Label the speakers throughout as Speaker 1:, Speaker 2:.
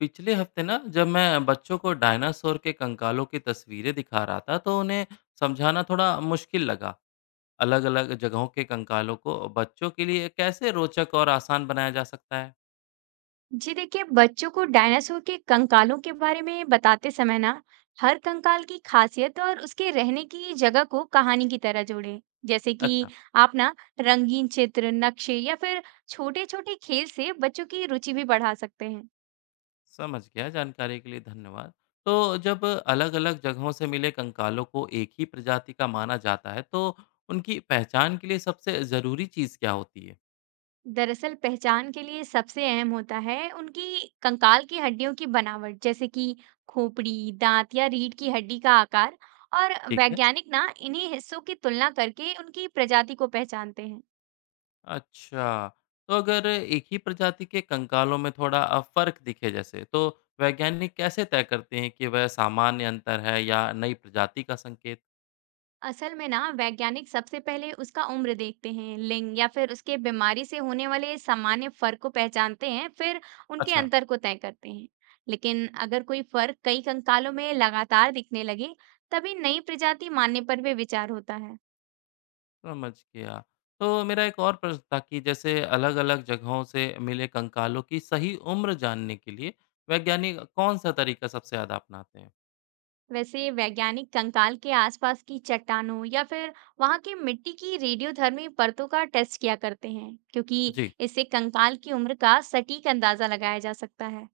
Speaker 1: पिछले हफ्ते ना जब मैं बच्चों को डायनासोर के कंकालों की तस्वीरें दिखा रहा था तो उन्हें समझाना थोड़ा मुश्किल लगा। अलग अलग जगहों के कंकालों को बच्चों के लिए कैसे रोचक और आसान बनाया जा सकता है।
Speaker 2: जी देखिए, बच्चों को डायनासोर के कंकालों के बारे में बताते समय ना हर कंकाल की खासियत और उसके रहने की जगह को कहानी की तरह जोड़ें। जैसे कि
Speaker 1: अच्छा।
Speaker 2: आप ना रंगीन चित्र, नक्शे या फिर छोटे छोटे खेल से बच्चों की रुचि भी बढ़ा सकते हैं।
Speaker 1: समझ गया, जानकारी के लिए धन्यवाद। तो जब अलग अलग जगहों से मिले कंकालों को एक ही प्रजाति का माना जाता है तो उनकी पहचान के लिए सबसे ज़रूरी चीज़ क्या होती है।
Speaker 2: दरअसल, पहचान के लिए सबसे अहम होता है उनकी कंकाल की हड्डियों की बनावट, जैसे कि खोपड़ी, दांत या रीढ़ की हड्डी का आकार। और
Speaker 1: ठीक है।
Speaker 2: वैज्ञानिक ना इन्हीं हिस्सों की तुलना करके उनकी प्रजाति को पहचानते हैं।
Speaker 1: अच्छा, तो अगर एक ही प्रजाति के कंकालों में थोड़ा फ़र्क दिखे जैसे, तो वैज्ञानिक कैसे तय करते हैं कि वह सामान्य अंतर है या नई प्रजाति का संकेत?
Speaker 2: असल में ना वैज्ञानिक सबसे पहले उसका उम्र देखते हैं, लिंग या फिर उसके बीमारी से होने वाले सामान्य फर्क को पहचानते हैं, फिर उनके
Speaker 1: अच्छा,
Speaker 2: अंतर को तय करते हैं। लेकिन अगर कोई फर्क कई कंकालों में लगातार दिखने लगे, तभी नई प्रजाति मानने पर भी विचार होता है।
Speaker 1: समझ गया। तो मेरा एक और प्रश्न था कि जैसे अलग-अलग जगहों से मिले कंकालों की सही उम्र जानने के लिए वैज्ञानिक कौन-सा तरीका सबसे ज़्यादा अपनाते हैं?
Speaker 2: वैसे वैज्ञानिक कंकाल के आसपास की चट्टानों या फिर वहां की मिट्टी की रेडियोधर्मी परतों का टेस्ट किया करते हैं, क्योंकि
Speaker 1: जी।
Speaker 2: इससे कंकाल की उम्र का सटीक अंदाजा लगाया जा सकता है।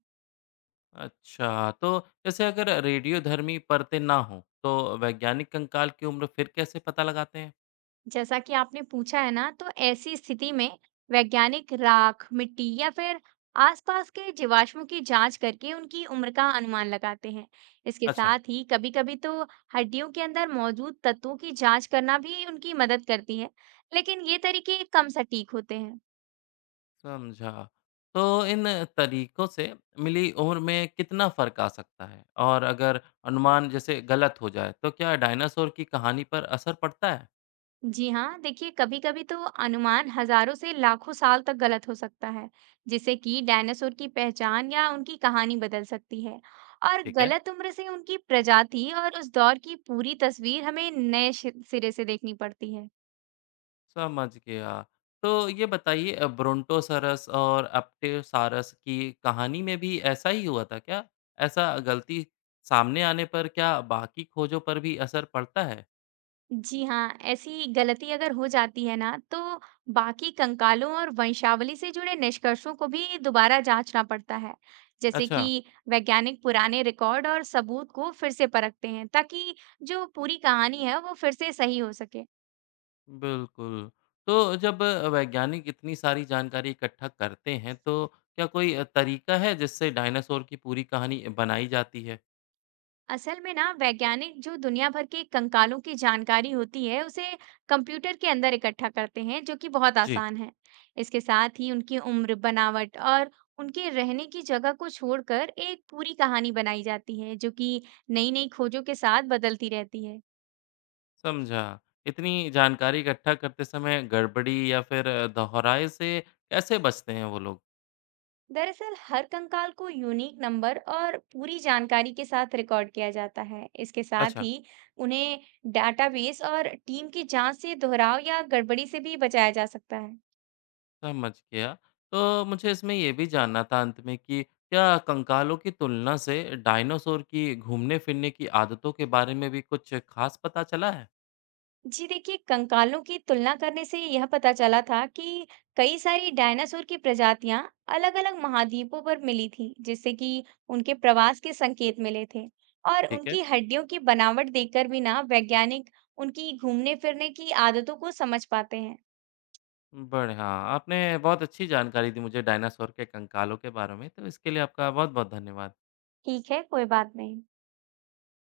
Speaker 1: अच्छा, तो जैसे अगर रेडियोधर्मी परतें ना हों, तो वैज्ञानिक कंकाल की उम्र फिर कैसे पता लगाते हैं?
Speaker 2: जैसा कि आपने पूछा है ना, तो ऐसी स्थिति में वैज्ञानिक राख, मिट्टी या फिर आसपास के जीवाश्मों की जांच करके उनकी उम्र का अनुमान लगाते हैं। इसके
Speaker 1: अच्छा।
Speaker 2: साथ ही कभी-कभी तो हड्डियों के अंदर मौजूद तत्वों की जांच करना भी उनकी मदद करती है, लेकिन ये तरीके कम सटीक होते हैं।
Speaker 1: समझा। तो इन तरीकों से मिली उम्र में कितना फ़र्क आ सकता है? और अगर अनुमान जैसे गलत हो जाए, तो क्या डायनासोर की कहानी पर असर पड़ता है?
Speaker 2: जी हाँ, देखिए कभी-कभी तो अनुमान हजारों से लाखों साल तक गलत हो सकता है, जिससे कि डायनासोर की पहचान या उनकी कहानी बदल सकती है। और
Speaker 1: ठीक है,
Speaker 2: गलत उम्र से उनकी प्रजाति और उस दौर की पूरी तस्वीर हमें नए सिरे से देखनी पड़ती है।
Speaker 1: समझ गया। तो ये बताइए ब्रोंटोसॉरस और एप्टेरोसाurus की कहानी में भी ऐसा ही हुआ था क्या? ऐसा गलती सामने आने पर क्या बाकी खोजों पर भी असर पड़ता है?
Speaker 2: जी हाँ, ऐसी गलती अगर हो जाती है ना, तो बाकी कंकालों और वंशावली से जुड़े निष्कर्षों को भी दोबारा जांचना पड़ता है। जैसे
Speaker 1: अच्छा।
Speaker 2: कि वैज्ञानिक पुराने रिकॉर्ड और सबूत को फिर से परखते हैं, ताकि जो पूरी कहानी है, वो फिर से सही हो सके।
Speaker 1: बिल्कुल। तो जब वैज्ञानिक इतनी सारी जानकारी इकट्ठा करते हैं, तो क्या कोई तरीका है जिससे डायनासोर की पूरी कहानी बनाई जाती है?
Speaker 2: असल में ना वैज्ञानिक जो दुनिया भर के कंकालों की जानकारी होती है उसे कंप्यूटर के अंदर इकट्ठा करते हैं, जो कि बहुत
Speaker 1: जी।
Speaker 2: आसान है। इसके साथ ही उनकी उम्र, बनावट और उनके रहने की जगह को छोड़कर एक पूरी कहानी बनाई जाती है, जो कि नई नई खोजों के साथ बदलती रहती है।
Speaker 1: समझा। इतनी जानकारी इकट्ठा करते समय गड़बड़ी या फिर दोहराए से कैसे बचते हैं वो लोग?
Speaker 2: दरअसल, हर कंकाल को यूनिक नंबर और पूरी जानकारी के साथ रिकॉर्ड किया जाता है। इसके साथ
Speaker 1: अच्छा,
Speaker 2: ही उन्हें डाटाबेस और टीम की जांच से दोहराव या गड़बड़ी से भी बचाया जा सकता है।
Speaker 1: समझ गया। तो मुझे इसमें ये भी जानना था अंत में कि क्या कंकालों की तुलना से डायनासोर की घूमने-फिरने की आदतों के बारे में भी कुछ ख़ास पता चला है?
Speaker 2: जी देखिए, कंकालों की तुलना करने से यह पता चला था कि कई सारी डायनासोर की प्रजातियां अलग-अलग महाद्वीपों पर मिली थी, जिससे कि उनके प्रवास के संकेत मिले थे। और
Speaker 1: ठीक है।
Speaker 2: उनकी हड्डियों की बनावट देखकर भी ना वैज्ञानिक उनकी घूमने फिरने की आदतों को समझ पाते हैं।
Speaker 1: बढ़िया, आपने बहुत अच्छी जानकारी दी मुझे डायनासोर के कंकालों के बारे में, तो इसके लिए आपका बहुत-बहुत धन्यवाद।
Speaker 2: ठीक है, कोई बात नहीं।